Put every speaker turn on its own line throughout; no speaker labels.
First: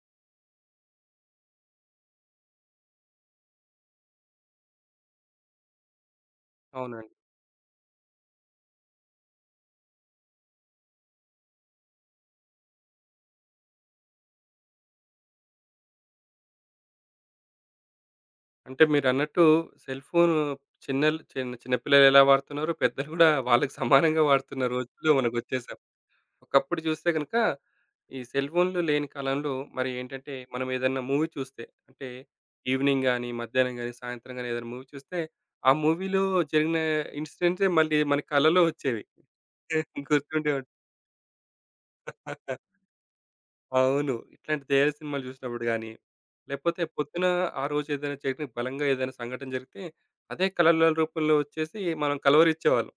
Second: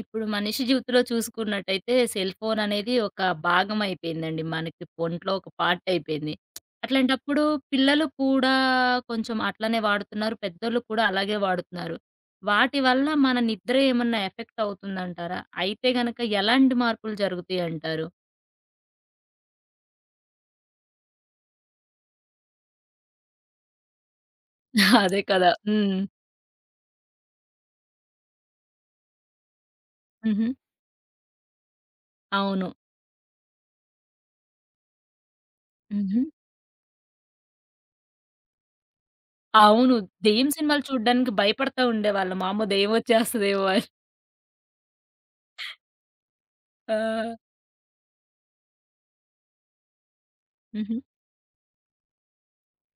ఇప్పుడు మనిషి జీవితంలో చూసుకున్నట్టయితే సెల్ ఫోన్ అనేది ఒక భాగం అయిపోయిందండి. మనకి ఒంట్లో ఒక పార్ట్ అయిపోయింది.
అవునండి.
అట్లాంటప్పుడు పిల్లలు కూడా కొంచెం అట్లనే వాడుతున్నారు. పెద్దోళ్ళు కూడా అలాగే వాడుతున్నారు. వాటి వల్ల మన నిద్ర ఏమన్నా ఎఫెక్ట్ అవుతుందంటారా? అయితే గనక ఎలాంటి మార్పులు జరుగుతాయంటారు?
అంటే మీరన్నట్టు సెల్ ఫోను చిన్న చిన్న పిల్లలు ఎలా వాడుతున్నారో, పెద్దలు గూడా వాళ్ళకి సమానంగా వాడుతున్న రోజుల్లో
అదే కదా!
మనకొచ్చేసాం.
హ్మ్.
ఒకప్పుడు చూస్తే గనుక, ఈ సెల్ ఫోన్‌లు లేని కాలంలో మరి ఏంటంటే,
హుహు.
మనం ఏదన్నా మూవీ చూస్తే అంటే
అవును.
ఈవినింగ్ గాని, మధ్యాహ్నం గాని, సాయంత్రం గాని ఏదైనా మూవీ చూస్తే, ఆ
హుహు.
మూవీలో జరిగిన ఇన్సిడెంట్సే మళ్ళీ మన కలలో వచ్చేవి.
అవును. దెయ్యం
గుర్తుండే
సినిమాలు చూడ్డానికి భయపడతా ఉండేవాళ్ళం. "అమ్మో!
ఉం
దెయ్యం వచ్చేస్తదేమో" అని.
అవును. ఇట్లాంటి ధైర్య సినిమాలు చూసినప్పుడు గాని, లేకపోతే
ఆ!
పొద్దున ఆ రోజు ఏదైనా జరిగిన బలంగా ఏదైనా సంఘటన జరిగితే, అదే కలల
హుహు.
రూపంలో వచ్చేసి మనం కలవరించేవాళ్ళం.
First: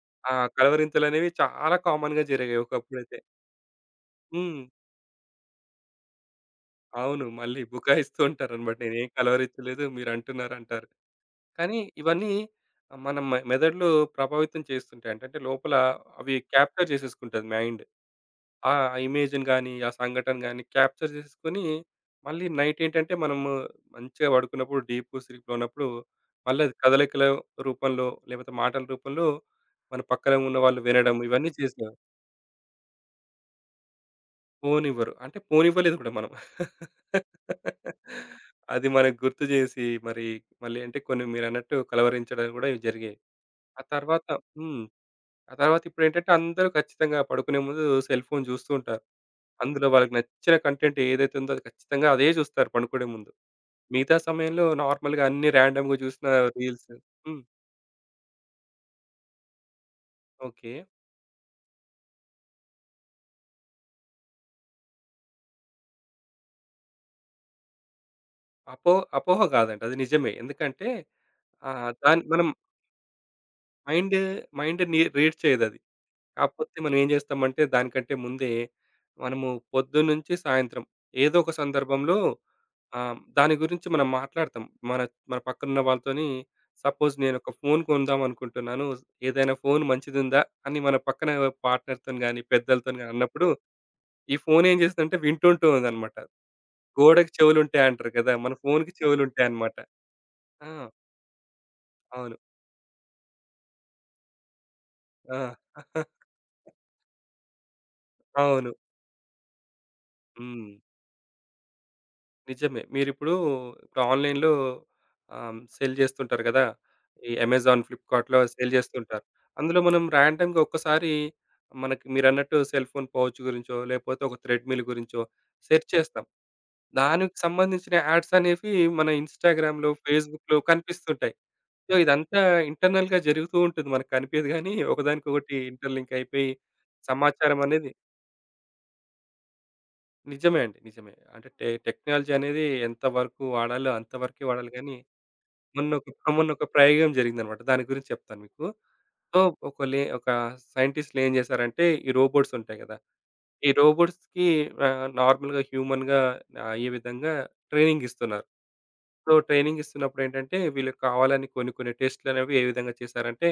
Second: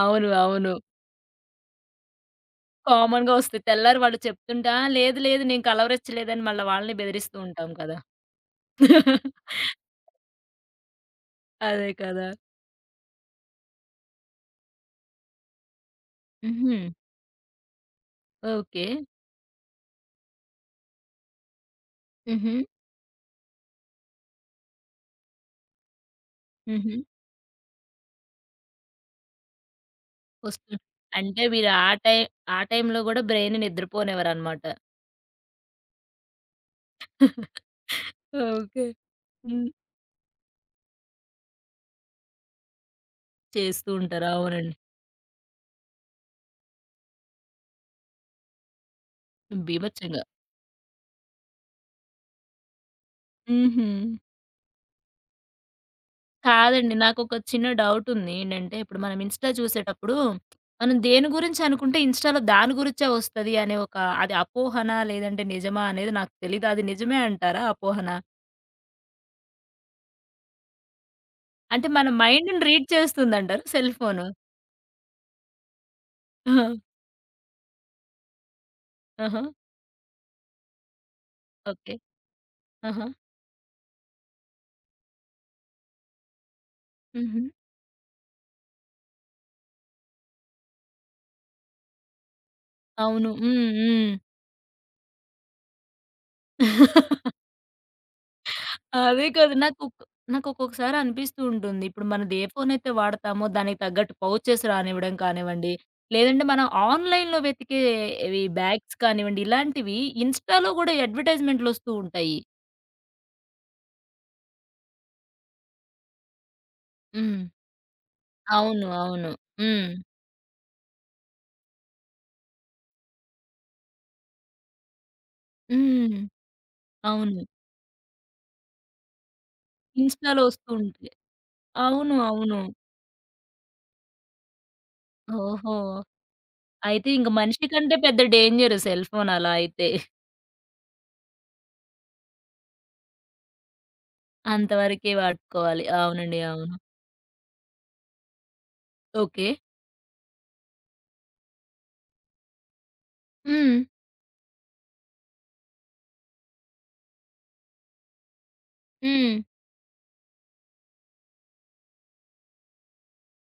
అవును.
ఆ
అవును.
కలవరింతలనేవి చాలా కామన్‌గా జరిగాయి ఒకప్పుడైతే.
కామన్‌గా వస్తాయి. తెల్లారి వాళ్ళు
హ్మ్.
చెప్తుంటే, "ఆ! లేదు లేదు నేను కలవరిచ్చలేదని" మళ్ళా వాళ్ళని
అవును.
బెదిరిస్తూ
మళ్ళీ
ఉంటాం కదా!
బుకాయిస్తూ ఉంటారనమాట. నేనేం కలవరించలేదు మీరంటున్నారు అంటారు. కానీ
అదే కదా!
ఇవన్నీ మన మెదడులో ప్రభావితం చేస్తుంటాయి. అంటే అంటే లోపల అవి
హుహు.
క్యాప్చర్ చేసేసుకుంటది మైండ్. ఆ
ఓకే.
ఇమేజ్‌ని గాని, ఆ సంఘటన గాని క్యాప్చర్ జేసేసుకొని, మళ్ళీ
హుహు.
నైట్ ఏంటంటే మనము మంచిగా పడుకున్నప్పుడు డీప్ స్లీప్‌లో ఉన్నప్పుడు, మళ్ళీ అది
హుహు.
కదలికల రూపంలో, లేకపోతే మాటల రూపంలో మన పక్కన ఉన్న
వస్తు
వాళ్ళు వినడం
అంటే
ఇవన్నీ
మీరు
చేసాం.
ఆ టైంలో గూడా బ్రెయిన్‌ని నిద్రపోనివ్వరనమాట.
పోనివ్వరు. అంటే పోనివ్వలేదు కూడా మనం.
ఓకే.
అది మనకు గుర్తు
హ్మ్.
జేసి మరి మళ్ళీ అంటే కొన్ని మీరన్నట్టు కలవరించడం గూడా జరిగాయి. ఆ
చేస్తూ
తర్వాత
ఉంటారు. అవునండి.
హ్మ్. ఆ తర్వాత ఇప్పుడేంటంటే అందరూ ఖచ్చితంగా పడుకునే ముందు సెల్ ఫోన్ జూస్తూ ఉంటారు. అందులో వాళ్ళకి
బీభత్సంగా.
నచ్చిన కంటెంట్ ఏదైతే ఉందో అది ఖచ్చితంగా అదే చూస్తారు పనుకునే ముందు.
హుహు.
మిగతా సమయంలో నార్మల్‌గా అన్ని ర్యాండమ్‌గా చూసిన రీల్స్.
కాదండి. నాకొక
హ్మ్.
చిన్న డౌటుంది. ఏంటంటే, ఇప్పుడు మనం ఇన్‌స్టా చూసేటప్పుడు,
ఓకే.
మనం దేని గురించి అనుకుంటే ఇన్‌స్టాలో దాని గురించే వస్తది అనే ఒక అది అపోహనా? లేదంటే నిజమా? అనేది నాకు తెలీదు. అది నిజమే అంటారా అపోహనా?
అపో అపోహ కాదండి. అది నిజమే. ఎందుకంటే
అంటే
ఆహ్,
మన
దాన్ని మనం
మైండ్‌ని రీడ్ చేస్తుందంటారా సెల్
మైండ్
ఫోను?
మైండ్ ని రీడ్ చేయదది.
ఆహా!
కాకపోతే మనం ఏం చేస్తామంటే దానికంటే ముందే
ఆహా!
మనము పొద్దున్నుంచి సాయంత్రం ఏదో ఒక
ఓకే.
సందర్భంలో
ఆహా!
ఆహ్, దాని గురించి మనం మాట్లాడతాం. మన మన పక్కనున్న వాళ్ళతోని సపోజ్
హుహు.
నేనొక ఫోన్ కొందాం అనుకుంటున్నాను. ఏదైనా ఫోన్ మంచిదుందా? అని మన పక్కన పార్ట్నర్‌తోని గాని, పెద్దలతోని గాని
అవును.
అన్నప్పుడు
హ్మ్. హ్మ్.
ఈ ఫోన్ ఏం చేస్తుందంటే వింటుంటూ ఉందన్నమాట. గోడకి చెవులుంటాయి అంటారు కదా! మన ఫోన్‌కి
అదే కదా!
చెవులుంటాయన్నమాట. ఆ!
నాకొక్కొక్కసారి అనిపిస్తూ ఉంటుంది. ఇప్పుడు మనం
అవును.
ఏ ఫోనయితే వాడతామో దానికి తగ్గట్టు పౌచెస్ రానివ్వడం
ఆ!
కానివ్వండి, లేదంటే మనం ఆన్‌లైన్‌లో వెతికే ఇవి
అవును.
బ్యాగ్స్ కానివ్వండి, ఇలాంటివి
హ్మ్.
ఇన్‌స్టాలో గూడా అడ్వర్టైజ్‌మెంట్‌లొస్తూ ఉంటాయి.
నిజమే. మీరిప్పుడు ఇప్పుడు ఆన్‌లైన్‌లో ఆహ్, సేల్ చేస్తుంటారు కదా! ఈ
హ్మ్.
అమెజాన్, ఫ్లిప్‌కార్ట్‌లో సేల్
అవును.
చేస్తుంటారు.
అవును.
అందులో
హ్మ్.
మనం ర్యాండమ్‌గా ఒక్కసారి మనకి మీరన్నట్టు సెల్ ఫోన్ పౌచ్ గురించో, లేకపోతే ఒక థ్రెడ్‌మిల్ గురించో సెర్చ్
హ్మ్.
చేస్తాం. దానికి
అవును.
సంబంధించిన యాడ్స్ అనేవి మన ఇన్‌స్టాగ్రామ్‌లో,
ఇన్‌స్టాలో
ఫేస్‌బుక్‌లో
వస్తూ ఉంటాయి.
కనిపిస్తుంటాయి. సో,
అవును.
ఇదంతా
అవును.
ఇంటర్నల్‌గా జరుగుతూ ఉంటుంది. మనకు కనిపియదు గానీ, ఒకదానికొకటి
ఓహో!
ఇంటర్‌లింక్ అయిపోయి
అయితే ఇంక
సమాచారం
మనిషి
అనేది
కంటే పెద్ద డేంజరు సెల్ ఫోన్ అలా అయితే.
నిజమే అండి. నిజమే. అంటే టెక్నాలజీ అనేది ఎంత వరకు వాడాలో అంతవరకే వాడాలి గానీ
అంతవరకే వాడుకోవాలి.
మొన్నొక
అవునండి.
మొన్నొక
అవును.
ప్రయోగం జరిగిందనమాట. దాని గురించి చెప్తాను మీకు. So,
okay.
ఒక సైంటిస్ట్‌లు ఏం చేశారంటే, ఈ రోబోట్స్ ఉంటాయి కదా! ఈ
హ్మ్.
రోబోట్స్‌కి ఆహ్, నార్మల్‌గా హ్యూమన్‌గా అయ్యే విధంగా ట్రైనింగ్ ఇస్తున్నారు. సో,
హ్మ్.
ట్రైనింగ్ ఇస్తున్నప్పుడు ఏంటంటే, వీళ్ళకి కావాలని కొన్ని కొన్ని టెస్ట్‌లనేవి ఏ విధంగా చేశారంటే,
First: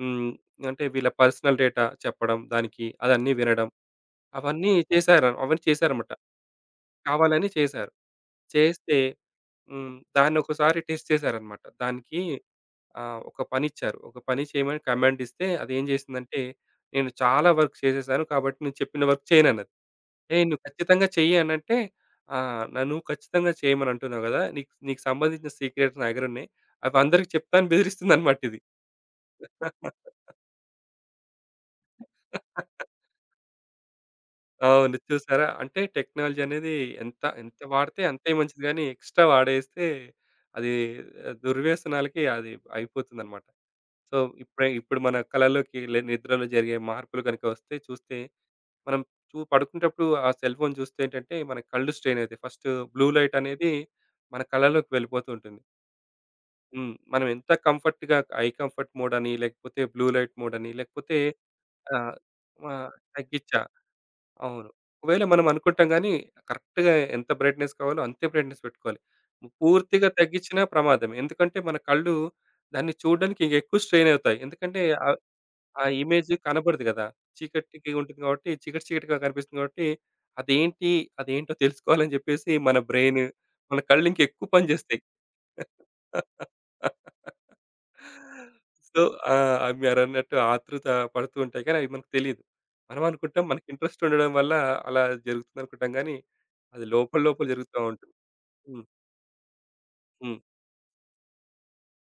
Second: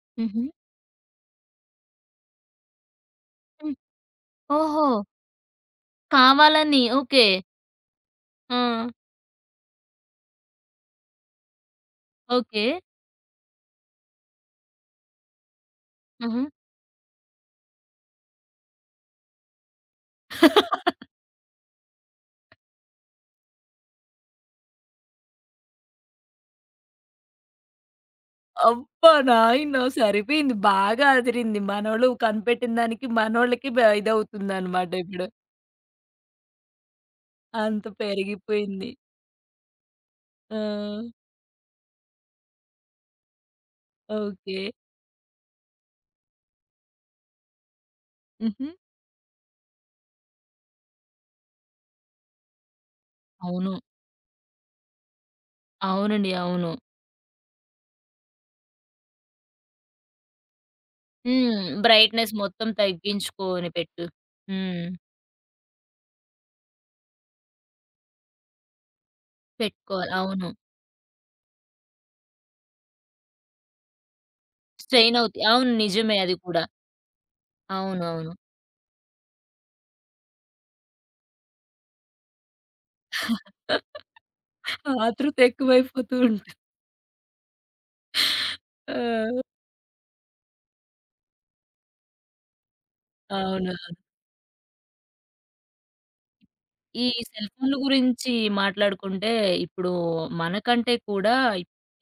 హ్మ్.
హుహు.
అంటే వీళ్ళ పర్సనల్ డేటా చెప్పడం, దానికి అదన్నీ వినడం,
హ్మ్.
అవన్నీ
ఓహో!
చేశారు. అవన్నీ చేశారన్నమాట.
కావాలని. ఓకే.
కావాలని చేశారు.
ఆ!
చేస్తే హ్మ్. దాన్నొకసారి టెస్ట్ చేశారన్నమాట. దానికి
ఓకే.
ఆ! ఒక పనిచ్చారు. ఒక పని చేయమని కమాండ్ ఇస్తే అదేం చేసిందంటే,
హుహు.
నేను చాలా వర్క్ చేసేసాను కాబట్టి నేను చెప్పిన వర్క్ చేయనన్నది. "ఏయ్! నువ్వు ఖచ్చితంగా చెయ్యి" అనంటే, ఆహ్, "నన్ను ఖచ్చితంగా చేయమని అంటున్నావు కదా! నీకు నీకు సంబంధించిన సీక్రెట్స్ నా దగ్గర ఉన్నాయి. అవి అందరికి చెప్తా" అని బెదిరిస్తుందన్నమాట ఇది.
అబ్బా! నాయనో! సరిపోయింది. బాగా అదిరింది. మనోళ్ళు కనిపెట్టిన దానికి మనోళ్ళకి బ ఇదవుతుందనమాట
అవును.
ఇప్పుడు.
చూసారా? అంటే టెక్నాలజీ అనేది ఎంత ఎంత
అంత
వాడితే అంతే మంచిది గానీ,
పెరిగిపోయింది.
ఎక్స్‌ట్రా వాడేస్తే
ఆ!
అది ఆ, దుర్వ్యసనాలకి అది అయిపోతుందన్నమాట. So,
okay.
ఇప్పుడు మన కళల్లోకి నిద్రలో జరిగే మార్పులు గనుక వస్తే చూస్తే
హుహు.
మనం పడుకునేటప్పుడు ఆ సెల్ ఫోన్ చూస్తే ఏంటంటే మన కళ్ళు స్ట్రెయిన్ అవుతాయి. ఫస్ట్ బ్లూ లైట్ అనేది
అవును.
మన కళ్ళలోకి వెళ్ళిపోతూ ఉంటుంది.
అవునండి. అవును.
హ్మ్. మనం ఎంత కంఫర్ట్‌గా ఐ కంఫర్ట్ మోడ్ అని, లేకపోతే బ్లూ లైట్ మోడ్ అని, లేకపోతే
హ్మ్.
ఆహ్,
బ్రైట్‌నెస్ మొత్తం
మా తగ్గించా.
తగ్గించుకొని పెట్టు.
అవును.
హ్మ్.
ఒకవేళ మనం అనుకుంటాం గానీ, కరెక్ట్‌గా ఎంత బ్రైట్‌నెస్ కావాలో అంతే బ్రైట్‌నెస్ పెట్టుకోవాలి. పూర్తిగా
పెట్టుకోవాలి. అవును.
తగ్గించినా ప్రమాదమే. ఎందుకంటే, మన కళ్ళు దాన్ని చూడడానికి ఇంకెక్కువ స్ట్రెయిన్ అవుతాయి. ఎందుకంటే ఆ
స్ట్రెయిన్ అవుతాయి. అవును.
ఆ
నిజమే
ఇమేజ్
అది కూడా.
కనబడదు కదా! చీకటికి ఉంటుంది
అవునవును.
కాబట్టి, చీకటి చీకటిగా కనిపిస్తుంది కాబట్టి, అదేంటి? అదేంటో తెలుసుకోవాలని చెప్పేసి మన
ఆతృత
బ్రెయిన్, మన కళ్ళు ఇంకెక్కువ పని చేస్తాయి.
ఎక్కువైపోతూ ఉం
సో, ఆ!
ఆ!
అవి మీరన్నట్టు ఆతృత పడుతూ ఉంటాయి కానీ, అవి మనకు తెలీదు. మనం అనుకుంటాం మనకి
అవును.
ఇంట్రెస్ట్ ఉండడం వల్ల అలా జరుగుతుందనుకుంటాం గానీ, అది
ఈ
లోపల లోపల
సెల్ ఫోన్‌ల
జరుగుతా ఉంటుంది.
గురించి
హ్మ్.
మాట్లాడుకుంటే, ఇప్పుడు
హ్మ్.
మనకంటే కూడా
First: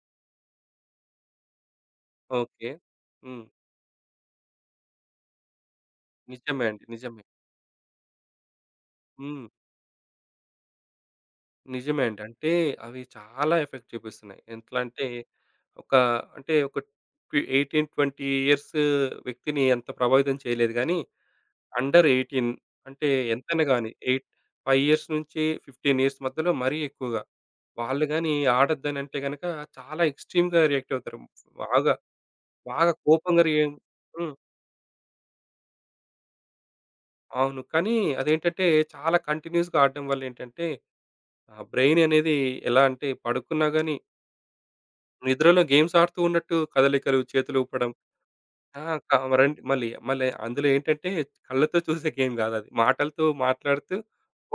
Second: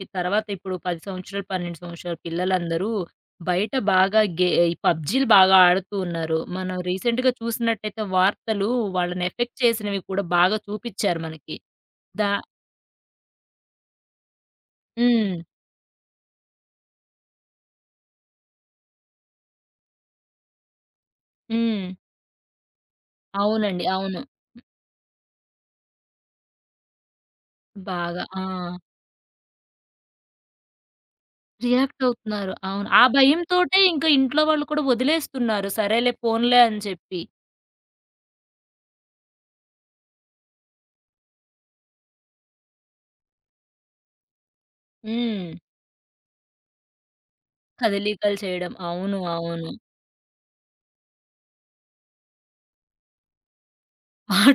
ఈ తర్వాత ఇప్పుడు 10 సంవత్సరాలు, 12 సంవత్సరాల
ఓకే.
పిల్లలందరూ
హ్మ్.
బయట బాగా గే ఈ పబ్‌జీలు బాగా ఆడుతూ ఉన్నారు.
నిజమే
మనం
అండి. నిజమే.
రీసెంట్‌గా చూసినట్టయితే వార్తలు వాళ్ళని
హ్మ్.
ఎఫెక్ట్ చేసినవి కూడా బాగా చూపిచ్చారు మనకి.
నిజమే అండి.
దా
అంటే అవి చాలా ఎఫెక్ట్ చూపిస్తున్నాయి. ఎట్లా అంటే
హ్మ్.
ఒక అంటే ఒక ట్వీ 18, 20 ఇయర్స్ వ్యక్తిని అంత ప్రభావితం చేయలేదు గానీ,
హ్మ్.
అండర్ 18 అంటే ఎంతైనా
అవునండి.
గాని
అవును.
5 ఇయర్స్ నుంచి 15 ఇయర్స్ మధ్యలో మరీ ఎక్కువగా. వాళ్ళు
బాగా.
గాని
ఆ!
ఆడొద్దనంటే గనక చాలా ఎక్స్‌ట్రీమ్‌గా రియాక్ట్ అవుతారు. బాగా,
రియాక్ట్ అవుతున్నారు. అవును.
బాగా
ఆ
కోపంగా రి
భయంతోటే ఇంకా
హ్మ్.
ఇంట్లో వాళ్ళు కూడా వదిలేస్తున్నారు. సరేలే పోన్లే అని చెప్పి.
అవును. కానీ అదేంటంటే చాలా కంటిన్యూయస్‌గా ఆడడం వల్ల ఏంటంటే, ఆ బ్రెయిన్ అనేది ఎలా అంటే పడుకున్నా గాని
హ్మ్.
నిద్రలో గేమ్స్ ఆడుతూ ఉన్నట్టు కదలికలు, చేతులు ఊపడం.
కదలికలు చేయడం.
ఆ!
అవును.
మరండి,
అవును.
మళ్ళీ, మళ్ళీ అందులో ఏంటంటే కళ్ళతో చూసే గేమ్ గాదది. మాటలతో మాట్లాడుతూ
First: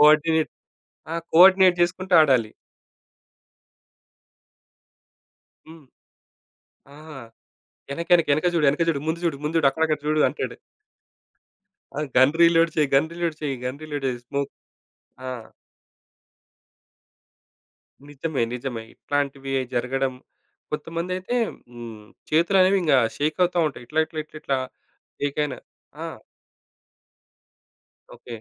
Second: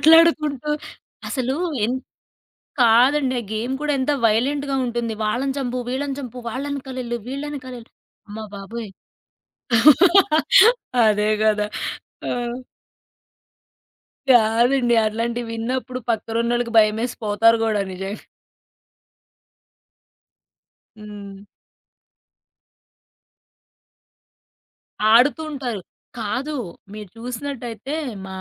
కోఆర్డినేట్ ఆ!
అసలు
కోఆర్డినేట్
ఎన్
జేసుకుంటూ ఆడాలి.
కాదండి. ఆ గేమ్ కూడా ఎంత వైలెంట్‌గా ఉంటుంది. వాళ్ళని చంపు,
హ్మ్.
వీళ్ళని చంపు, వాళ్ళ
ఆ!
ఎనకాలెళ్ళు, వీళ్ళ ఎనకాలెళ్ళు.
"ఎనకెనక,
అమ్మ
ఎనక జూడు, ఎనక
బాబోయ్!
జూడు, ముందు జూడు, ముందు జూడు, అక్కడక్కడ జూడు" అంటాడు.
అదే గదా!
ఆ!
ఆ!
"గన్ రీలోడ్ చెయి, గన్ రీలోడ్ చెయి, గన్ రీలోడ్ చెయి, స్మోక్".
కాదండి.
ఆ!
అట్లాంటివి విన్నప్పుడు పక్కనున్నోళ్ళకి భయమేసి పోతారు గూడా నిజంగా.
నిజమే. నిజమే. ఇట్లాంటివి జరగడం కొంతమందైతే
హ్మ్.
హ్మ్. చేతులనేవి ఇంగ షేక్ అవుతా ఉంటాయి. ఇట్లా, ఇట్లా, ఇట్లా, ఇట్లా
ఆడుతూ
షేకయిన
ఉంటారు.
ఆ!
కాదు. మీరు చూసినట్టయితే
ఓకే.
మా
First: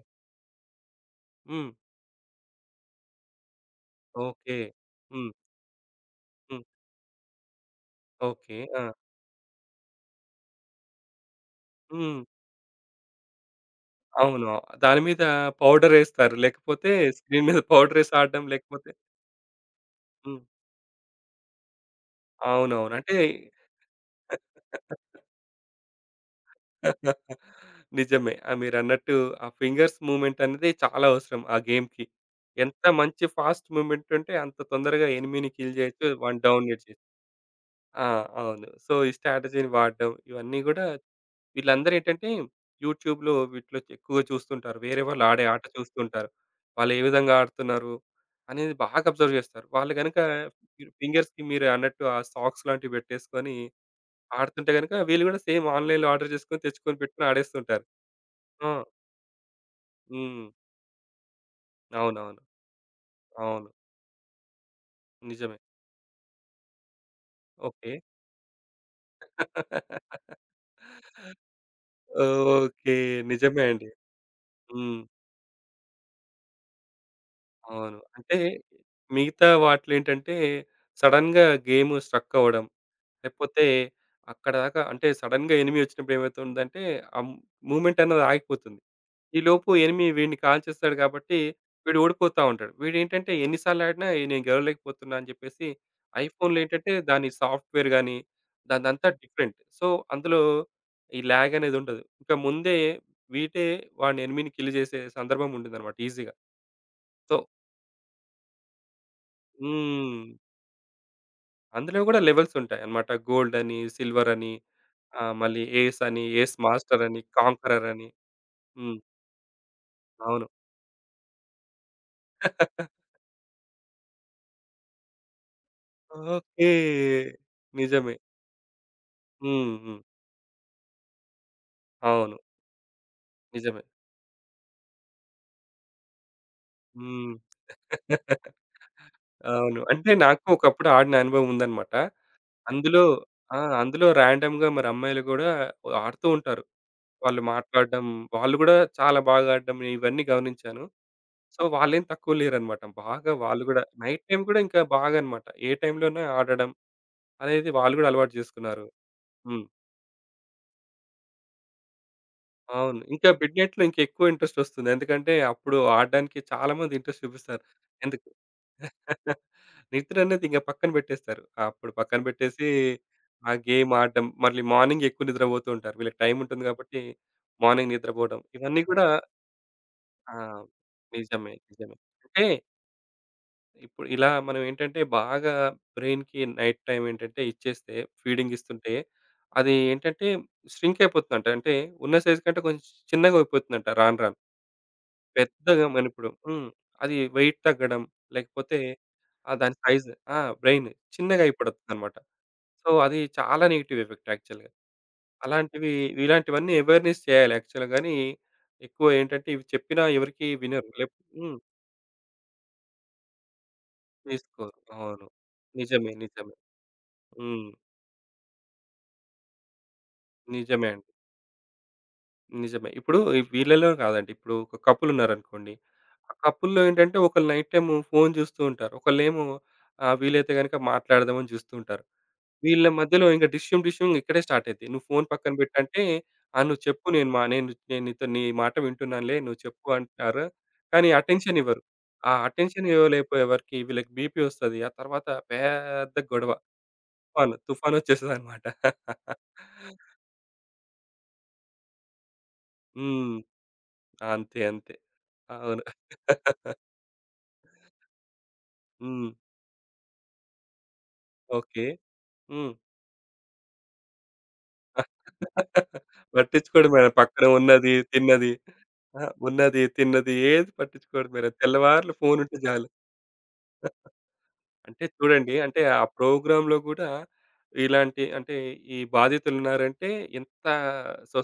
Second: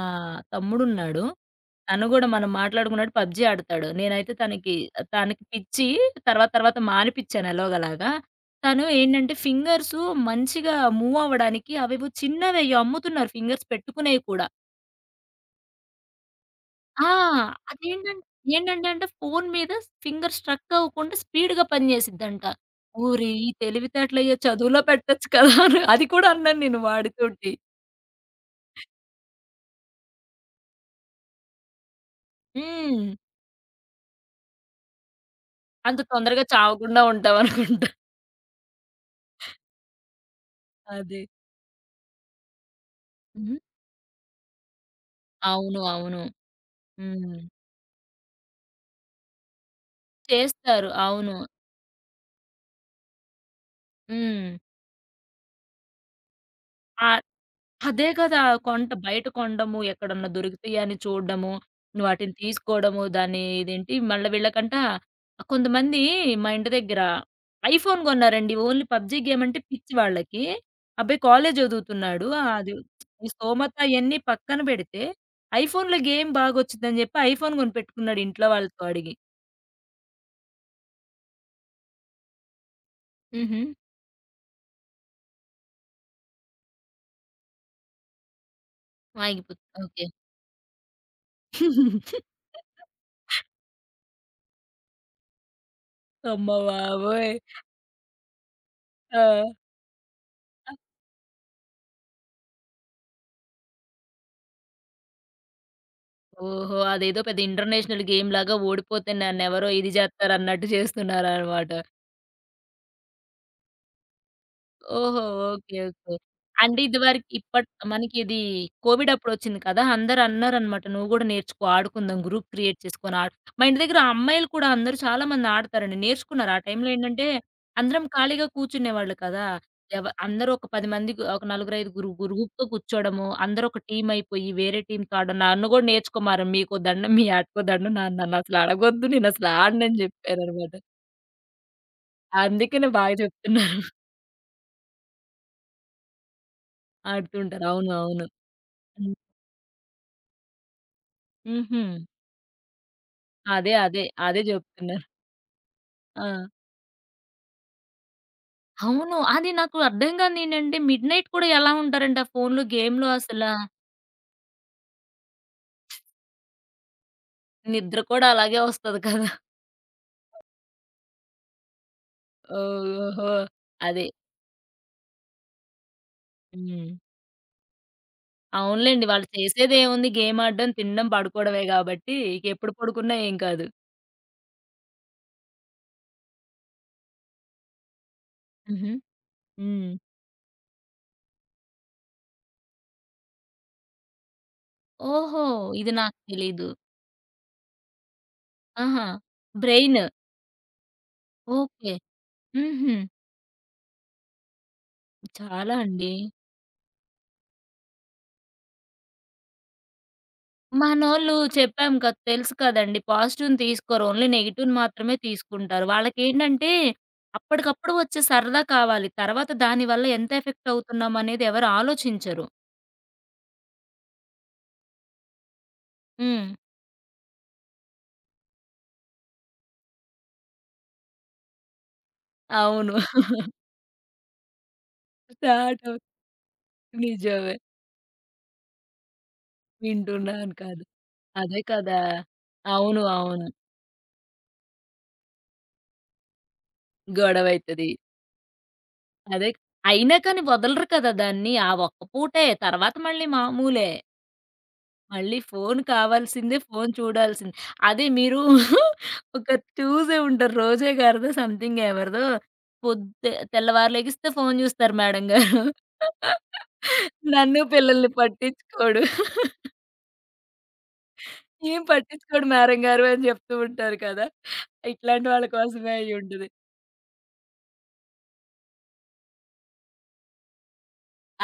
తమ్ముడున్నాడు
హ్మ్.
తను గూడా మనం మాట్లాడుకున్నట్టు పబ్‌జీ ఆడతాడు. నేనైతే
ఓకే.
తనకి
హ్మ్.
తనకి పిచ్చి తర్వాత
హ్మ్.
తర్వాత మానిపిచ్చాను ఎలాగోలాగా.
ఓకే.
తను
ఆ!
ఏంటంటే ఫింగర్సు మంచిగా మూవ్ అవ్వడానికి అవేవో
హ్మ్.
చిన్నవెయ్యో అమ్ముతున్నారు ఫింగర్స్ పెట్టుకునేయి కూడా.
అవును. దాని మీద పౌడరేస్తారు. లేకపోతే
ఆ!
స్క్రీన్ మీద పౌడరేసి
అదేంటంటే
ఆడడం
ఏంటంటే
లేకపోతే
అంటే ఫోను మీద ఫింగర్
హ్మ్.
స్ట్రక్ అవ్వకుండా స్పీడ్‌గా పనిచేసిద్దంట.
అవునవును. అంటే
ఓరేయ్! ఈ తెలివితేటలయ్యా చదువులో పెట్టొచ్చు కదా! అని అది కూడా అన్నాను నేను వాడితోటి.
నిజమే. ఆహ్, మీరన్నట్టు ఆ ఫింగర్స్ మూవ్‌మెంట్ అనేది చాలా అవసరం ఆ గేమ్‌కి. ఎంత
హ్మ్.
మంచి ఫాస్ట్ మూవ్‌మెంట్ ఉంటే అంత తొందరగా ఎనిమీని కిల్
అంత
చేయొచ్చు. వాడిని
తొందరగా
డౌన్
చావకుండా
జేసేయొచ్చు.
ఉంటాం అనుకుంటా.
ఆ! అవును. సో, ఈ స్ట్రాటజీని వాడడం ఇవన్నీ గూడా
అదే.
వీళ్ళందరూ ఏంటంటే యూట్యూబ్‌లో
హ్మ్.
వీటిలో ఎక్కువగా చూస్తుంటారు. వేరే వాళ్ళు ఆడే ఆట
అవును. అవును.
చూస్తుంటారు. వాళ్ళు ఏ విధంగా
హ్మ్.
ఆడుతున్నారు అనేది బాగా అబ్జర్వ్ చేస్తారు. వాళ్ళు గనుక
చేస్తారు.
మీరు
అవును.
ఫింగర్స్‌కి మీరు అన్నట్టు ఆ సాక్స్ లాంటివి పెట్టేసుకొని
హ్మ్.
ఆడుతుంటే గనుక వీళ్ళు కూడా సేమ్ ఆన్‌లైన్‌లో ఆర్డర్ చేసుకొని, తెచ్చుకొని
ఆహ్,
పెట్టుకొని ఆడేస్తుంటారు.
అదే కదా!
ఆ!
కొంట బయట కొనడము, ఎక్కడన్నా
హ్మ్.
దొరుకుతాయా అని చూడడము, వాటిని
అవునవును.
తీసుకోవడము, దాన్ని
అవును.
ఇదేంటి మళ్ళీ వీళ్ళకంట
నిజమే.
కొంతమంది మా ఇంటి దగ్గర
ఓకే.
ఐఫోన్ కొన్నారండి. ఓన్లీ పబ్‌జీ గేమ్ అంటే పిచ్చి వాళ్ళకి. అబ్బాయి కాలేజ్ చదువుతున్నాడు. ఆ అది
ఓకే.
ఈ
నిజమే
స్థోమత
అండి.
అయన్నీ పక్కన
హ్మ్.
పెడితే ఐఫోన్‌లో గేమ్ బాగొచ్చిద్దని చెప్పి ఐఫోన్
అవును.
కొనిపెట్టుకున్నాడు
అంటే
ఇంట్లో వాళ్ళతో అడిగి.
మిగతా వాటిలో ఏంటంటే సడెన్‌గా గేమ్ స్ట్రక్ అవ్వడం
హుహు.
లేకపోతే అక్కడ దాకా అంటే సడెన్‌గా ఎనిమీ వచ్చినప్పుడు ఏమైతుందంటే, ఆ మూవ్‌మెంట్ అన్నది ఆగిపోతుంది.
ఆగిపోత్
ఈలోపు
ఓకే.
ఎనిమీ వీడిని కాల్చేస్తాడు కాబట్టి, వీడు ఓడిపోతా ఉంటాడు. వీడేంటంటే ఎన్ని సార్లు ఆడినా "ఏ, నేను గెలవలేకపోతున్నా అని చెప్పేసి,
అమ్మ
ఐఫోన్‌లో ఏంటంటే దాని
బాబోయ్!
సాఫ్ట్‌వేర్ గాని, దానిదంతా
ఆ!
డిఫరెంట్. సో, అందులో ఈ ల్యాగ్ అనేది ఉండదు. ఇంకా ముందే వీటే వాడిని ఎనిమీని కిల్ చేసే సందర్భం ఉంటుందన్నమాట ఈజీగా.
ఓహో! అదేదో
సో
పెద్ద ఇంటర్నేషనల్ గేమ్‌లాగా ఓడిపోతే నన్నెవరో ఇది
హ్మ్.
జేత్తారన్నట్టు చేస్తున్నారనమాట.
అందులో కూడా లెవెల్స్ ఉంటాయన్నమాట. గోల్డ్ అని, సిల్వర్ అని ఆ!
ఓహో!
మళ్ళీ
ఓకే.
ఏస్
ఓకే.
అని, ఏస్
అంటే
మాస్టర్ అని,
ఇదివరకు ఇప్పట్
కాంకరర్ అని.
మనకిది
హ్మ్.
కోవిడ్ అప్పుడొచ్చింది కదా! అందరూ
అవును.
అన్నారనమాట. నువ్వు గూడా నేర్చుకో ఆడుకుందాం గ్రూప్ క్రియేట్ చేసుకొని ఆడు మా ఇంటి దగ్గర అమ్మాయిలు కూడా అందరూ చాలా మంది ఆడతారండి. నేర్చుకున్నారు. ఆ
ఓకే.
టైంలో ఏంటంటే అందరం
నిజమే.
ఖాళీగా కూర్చునేవాళ్ళు కదా!
హ్మ్. హ్మ్.
అందరూ ఒక 10 మంది ఒక నలుగురైదుగురు
అవును.
గ్రూప్‌గా కూర్చోవడము. అందరూ
నిజమే.
ఒక టీమ్ అయిపోయి వేరే టీమ్‌తో ఆడడం. నన్ను గూడా నేర్చుకోమన్నారు. మీకో దండం, మీ
హ్మ్.
ఆటకో దండం. నన్నసలు అడగొద్దు. నేనసలు
అవును.
ఆడనని
అంటే నాకు
జెప్పారనమాట.
ఒకప్పుడు ఆడిన అనుభవం ఉందన్నమాట.
అందుకనే
అందులో
బాగా
ఆ!
చెప్తున్నారు.
అందులో రాండమ్‌గా మరి అమ్మాయిలు గూడా ఆడుతూ ఉంటారు. వాళ్ళు
ఆడుతుంటారు. అవును.
మాట్లాడడం,
అవును.
వాళ్ళు గూడా చాలా బాగా ఆడడం నేను ఇవన్నీ గమనించాను. సో,
హుహు.
వాళ్ళేం తక్కువ లేరన్నమాట. బాగా వాళ్ళు
అదే.
గూడా
అదే.
నైట్
అదే
టైమ్ గూడా ఇంకా
జెప్తున్నారు.
బాగా అన్నమాట. ఏ టైమ్‌లోనే
ఆ!
ఆడడం అనేది వాళ్ళు గూడా అలవాటు జేసుకున్నారు.
అవును. అది
హ్మ్.
నాకు అర్థం గానియండి. మిడ్‌నైట్ కూడా ఎలా ఉంటారంటే ఆ ఫోన్‌లు,
అవును.
గేమ్‌లు
ఇంకా
అసల
మిడ్ నైట్‌లో ఇంకెక్కువ ఇంట్రెస్టొస్తుంది. ఎందుకంటే, అప్పుడు ఆడడానికి చాలా మంది ఇంట్రెస్ట్ చూపిస్తారు.
నిద్ర
ఎందుకు
కూడా అలాగే వస్తది కదా!
నిద్రనేది ఇంక పక్కన పెట్టేస్తారు. అప్పుడు పక్కన పెట్టేసి,
ఓహ్! ఓహో!
ఆ గేమ్
అదే.
ఆడడం, మళ్ళీ మార్నింగ్ ఎక్కువ నిద్రపోతూ ఉంటారు. వీళ్ళకి టైముంటుంది
హ్మ్.
కాబట్టి, మార్నింగ్ నిద్రపోవడం. ఇవన్నీ కూడా
అవునులెండి. వాళ్ళు చేసేదేముంది
ఆ!
గేమ్ ఆడడం, తినడం,
నిజమే.
పడుకోవడమే
నిజమే.
గాబట్టి
అంటే,
ఇకెప్పుడు పడుకున్నా ఏం కాదు.
ఇప్పుడు ఇలా మనం ఏంటంటే, బాగా బ్రెయిన్‌కి నైట్ టైమ్ ఏంటంటే ఇచ్చేస్తే, ఫీడింగ్
హుహు.
ఇస్తుంటే, అది
హ్మ్.
ఏంటంటే, ష్రింక్ అయిపోతుందంట. అంటే, ఉన్న సైజ్ కంటే కొంచెం చిన్నగా అయిపోతుందంట రాను రాను.
ఓహో!
పెద్దగా
ఇది నాకు
మనకిప్పుడు హ్మ్.
తెలీదు.
అది వెయిట్ తగ్గడం, లేకపోతే
ఆహా!
ఆహ్, దాని
బ్రెయిన్.
సైజ్ ఆ! బ్రెయిన్ చిన్నగా
ఓకే.
అయిపోతుందనమాట. సో,
హుహు.
అది చాలా నెగెటివ్ ఎఫెక్ట్ యాక్చువల్‌గా.
చాలా
అలాంటివి
అండి.
ఇలాంటివన్నీ అవేర్‌నెస్ చేయాలి యాక్చువల్‌గా గానీ, ఎక్కువ ఏంటంటే ఇవి చెప్పినా ఎవరికీ వినరు.
మనోళ్ళు
హ్మ్.
చెప్పాం కదా! తెలుసు కదండీ. పాజిటివ్‌ని తీసుకోరు. ఓన్లీ నెగెటివ్‌ని
తీసుకోరు.
మాత్రమే
అవును.
తీసుకుంటారు.
నిజమే. నిజమే.
వాళ్ళకేంటంటే
హ్మ్.
అప్పటికప్పుడు వచ్చే సరదా కావాలి. తర్వాత దాని వల్ల ఎంత ఎఫెక్ట్
నిజమే అండి.
అవుతున్నాం అనేది ఎవరు ఆలోచించరు.
నిజమే. ఇప్పుడు ఈ వీళ్ళలో కాదండి. ఇప్పుడు ఒక కపుల్ ఉన్నారనుకోండి. ఆ
హ్మ్.
కపుల్‌లో ఏంటంటే ఒకళ్ళు నైట్ టైమ్ ఫోను చూస్తూ ఉంటారు. ఒకళ్ళేమో ఆహ్, వీలైతే గనక మాట్లాడదామని చూస్తూ ఉంటారు. వీళ్ళ
అవును.
మధ్యలో ఇంక డిష్యూమ్ డిష్యూమ్ ఇక్కడే స్టార్ట్ అయిద్ది. "నువ్వు ఫోను పక్కన
స్టార్ట్ అవుతుంది.
పెట్టంటే, ఆ! నువ్వు చెప్పు, నేను మా
నిజమే.
నేను నేను నీతో నీ మాట వింటున్నానులే నువ్వు చెప్పు" అంటారు.
వింటున్నాను కాదు.
కానీ అటెన్షన్
అదే
ఇవ్వరు.
కదా!
ఆ అటెన్షన్
అవును. అవును.
ఇవ్వలేపోయేవరికి వీళ్ళకి బీపీ వస్తది. ఆ తర్వాత పెద్ద గొడవ. తుఫాను,
గొడవైతది.
తుఫానొచ్చేస్తదనమాట.
అదే అయినా కానీ వదలరు కదా దాన్ని. ఆ ఒక్క పూటే. తర్వాత మళ్ళీ
హ్మ్.
మామూలే.
అంతే. అంతే.
మళ్ళీ ఫోను
అవును.
కావాల్సిందే, ఫోను చూడాల్సిందే. అదే మీరు
హ్మ్.
ఒక చూసే ఉంటారు. రోజా గారిదో సంథింగ్
ఓకే.
ఎవరిదో
హ్మ్.
పొద్దు తెల్లవారు లెగిస్తే ఫోను చూస్తారు మేడం గారు.
పట్టించుకోడు మేడం. పక్కన
నన్ను
ఉన్నది,
పిల్లల్ని
తిన్నది.
పట్టించుకోడు.
ఆ! ఉన్నది, తిన్నది ఏది పట్టించుకోడు మేడం.
ఏం
తెల్లవార్లు
పట్టించుకోడు
ఫోనుంటే
మేడం
చాలు.
గారు అని చెప్తూ ఉంటారు కదా!
అంటే
ఇట్లాంటి వాళ్ళ
చూడండి. అంటే
కోసమే
ఆ
అయ్యుంటది.
ప్రోగ్రామ్‌లో గూడా ఇలాంటి అంటే ఈ బాధితులున్నారంటే ఎంత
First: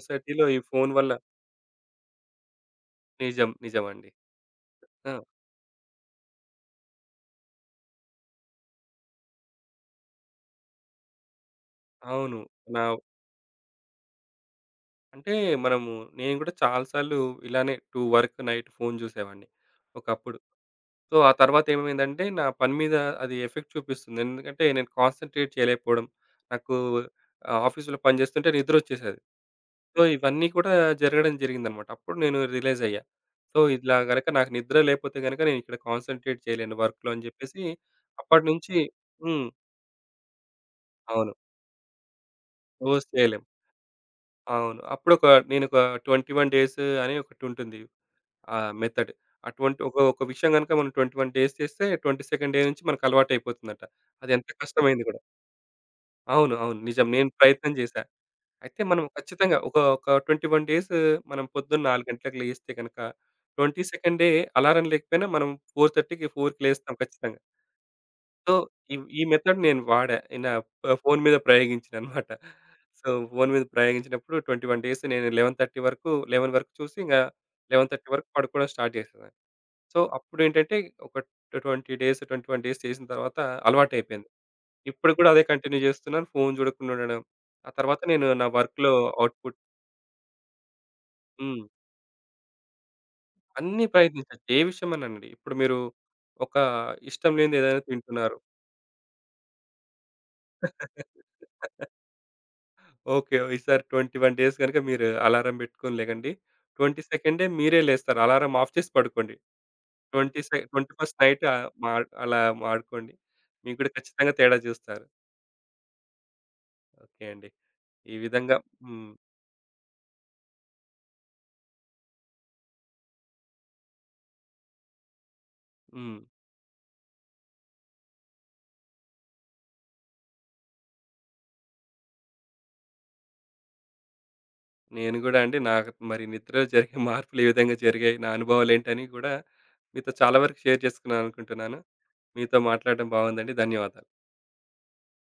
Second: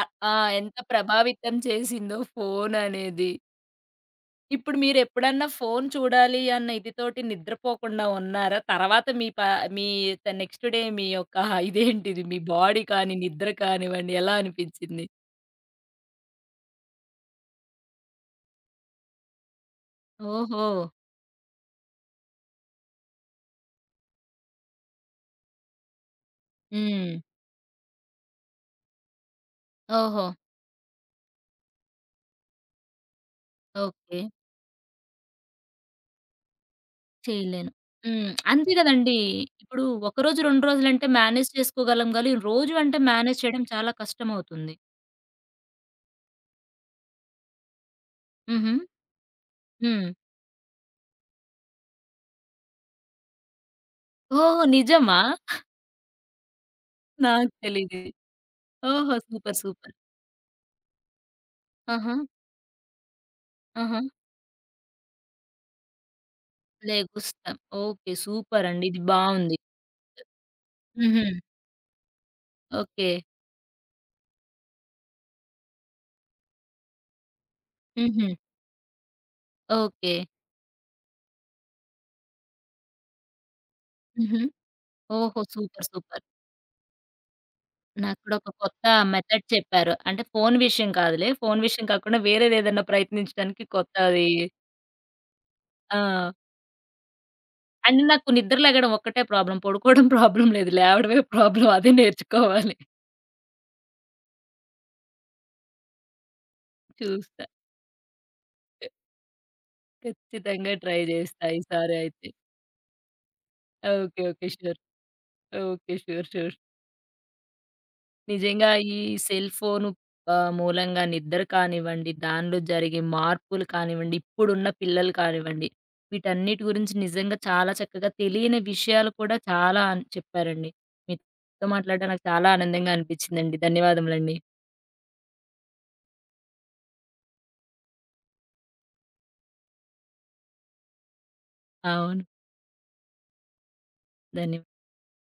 అ ఆ! ఆ,
ఈ
ఎంత
ఫోను వల్ల
ప్రభావితం చేసిందో ఫోననేది.
నిజం. నిజమండి.
ఇప్పుడు
ఆ!
మీరెప్పుడన్నా ఫోను చూడాలి అన్న ఇదితోటి నిద్రపోకుండా ఉన్నారా? తర్వాత మీ ప మీ నెక్స్ట్ డే మీ యొక్క ఇదేంటిది మీ
అవును. నా
బాడీ కానీ, నిద్ర కానివ్వండి ఎలా అనిపించింది?
అంటే మనము నేను గూడా చాలా సార్లు ఇలానే 2 వరకు నైట్ ఫోను జూసేవాడిని ఒకప్పుడు.
ఓహో!
సో, ఆ తర్వాత ఏమైందంటే నా పని మీద అది ఎఫెక్ట్ చూపిస్తుంది. ఎందుకంటే నేను కాన్సంట్రేట్ చేయలేకపోవడం. నాకు
హ్మ్.
ఆహ్, ఆఫీస్‌లో పని జేస్తుంటే నిద్రొచ్చేసేది. సో,
ఓహో!
ఇవన్నీ కూడా జరగడం జరిగిందనమాట. అప్పుడు నేను రియలైజ్ అయ్యా. సో, ఇలా
ఓకే.
గనక నాకు నిద్ర లేపోతే గనక నేను ఇక్కడ కాన్సంట్రేట్ చేయలేను వర్క్‌లో అని జెప్పేసి
చేయలేను. హ్మ్. అంతే
అప్పటినుంచి
గదండీ!
హ్మ్.
ఇప్పుడు ఒకరోజు, 2 రోజులంటే
అవును.
మేనేజ్ చేసుకోగలం గానీ, రోజు అంటే
రోజు చేయలేం.
మేనేజ్ చేయడం చాలా కష్టమవుతుంది.
అవును. అప్పుడొక నేనొక 21 డేస్ అని ఒకటుంటుంది. ఆ
హుహు.
మెథడ్. ఆ 20 ఒక
హ్మ్.
ఒక విషయం గనక మనం 21 డేస్ చేస్తే 22nd డే నుంచి మనకు అలవాటయిపోతుందట. అది ఎంత
ఓహో!
కష్టమైంది
నిజమా?
గూడా. అవును. అవును. నిజం. నేను
నాకు
ప్రయత్నం
తెలీదు.
చేశా. అయితే మనం
ఓహో!
ఖచ్చితంగా
సూపర్.
ఒక
సూపర్.
ఒక 21 డేస్ మనం పొద్దున్న 4
ఆహా!
గంటలకు లేస్తే గనక,
ఆహా!
22nd డే అలారం లేకపోయినా మనం 4:30కి, 4కి లేస్తాం ఖచ్చితంగా.
లెగుస్తాం. ఓకే.
సో,
సూపర్ అండి.
ఈ
ఇది
ఈ
బావుంది.
మెథడ్ నేను వాడా. నా ఫోను
హుహు.
మీద ప్రయోగించాననమాట. So,
okay.
ఫోను మీద ప్రయోగించినప్పుడు 21 డేస్ నేను 11:30 వరకు 11 వరకు చూసి ఇంగా 11:30 వరకు
హుహు.
పడుకోవడం స్టార్ట్ చేసేదాన్ని. So,
okay.
అప్పుడేంటంటే ఒక 20 డేస్, 21 డేస్ చేసిన తర్వాత అలవాటయిపోయింది.
హుహు.
ఇప్పుడు కూడా
ఓహో!
అదే కంటిన్యూ
సూపర్. సూపర్.
చేస్తున్నాను. ఫోను చూడకుండా ఉండడం. ఆ తర్వాత
నాకు
నేను
కూడా
నా
ఒక కొత్త
వర్క్‌లో
మెథడ్
అవుట్‌పుట్
చెప్పారు. అంటే ఫోను విషయం కాదులే. ఫోను
హ్మ్.
విషయం కాకుండా వేరేదేదన్నా ప్రయత్నించడానికి
అన్నీ
కొత్తది
ప్రయత్నించొచ్చు. ఏ విషయమన్నానండి. ఇప్పుడు మీరు
ఆ!
ఒక ఇష్టం లేనిది ఏదైనా
అండ్ నాకు
తింటున్నారు.
నిద్ర లెగడం ఒక్కటే ప్రాబ్లమ్. పడుకోవడం ప్రాబ్లమ్ లేదు. లేవడమే ప్రాబ్లమ్. అదే నేర్చుకోవాలి.
ఓకే. ఈసారి 21 డేస్ గనుక మీరు అలారం పెట్టుకొని లెగండి. 20 సెకండే
చూస్తా.
మీరే లేస్తారు. అలారం ఆఫ్ చేసి పడుకోండి. 20 సె
ఖచ్చితంగా ట్రై
21స్ట్ నైట్
చేస్తా
ఆహ్,
ఈసారి
మాడ్
అయితే.
అలా ఆడుకోండి. మీకు కూడా
ఓకే.
ఖచ్చితంగా
ఓకే.
తేడా
ష్యూర్.
చూస్తారు.
ఓకే. ష్యూర్. ష్యూర్.
ఓకే అండి. ఈ విధంగా
నిజంగా ఈ
హ్మ్.
సెల్ ఫోను ఆహ్, మూలంగా నిద్ర కానివ్వండి, దానిలో జరిగే మార్పులు కానివ్వండి, ఇప్పుడున్న పిల్లలు కానివ్వండి,
హ్మ్.
వీటన్నిటి గురించి నిజంగా చాలా చక్కగా తెలియని విషయాలు కూడా చాలా అన్ చెప్పారండి. మీతో మాట్లాడడం నాకు చాలా ఆనందంగా అనిపించిందండి. ధన్యవాదములండి.
నేను గూడా అండి నాకు మరి నిద్రలో జరిగే మార్పులు ఏ విధంగా జరిగాయి, నా అనుభవాలేంటని గూడా మీతో చాలా వరకు షేర్ చేసుకున్నాననుకుంటున్నాను.
అవును.
మీతో మాట్లాడడం బాగుందండి. ధన్యవాదాలు.
ధన్యవాదాలు.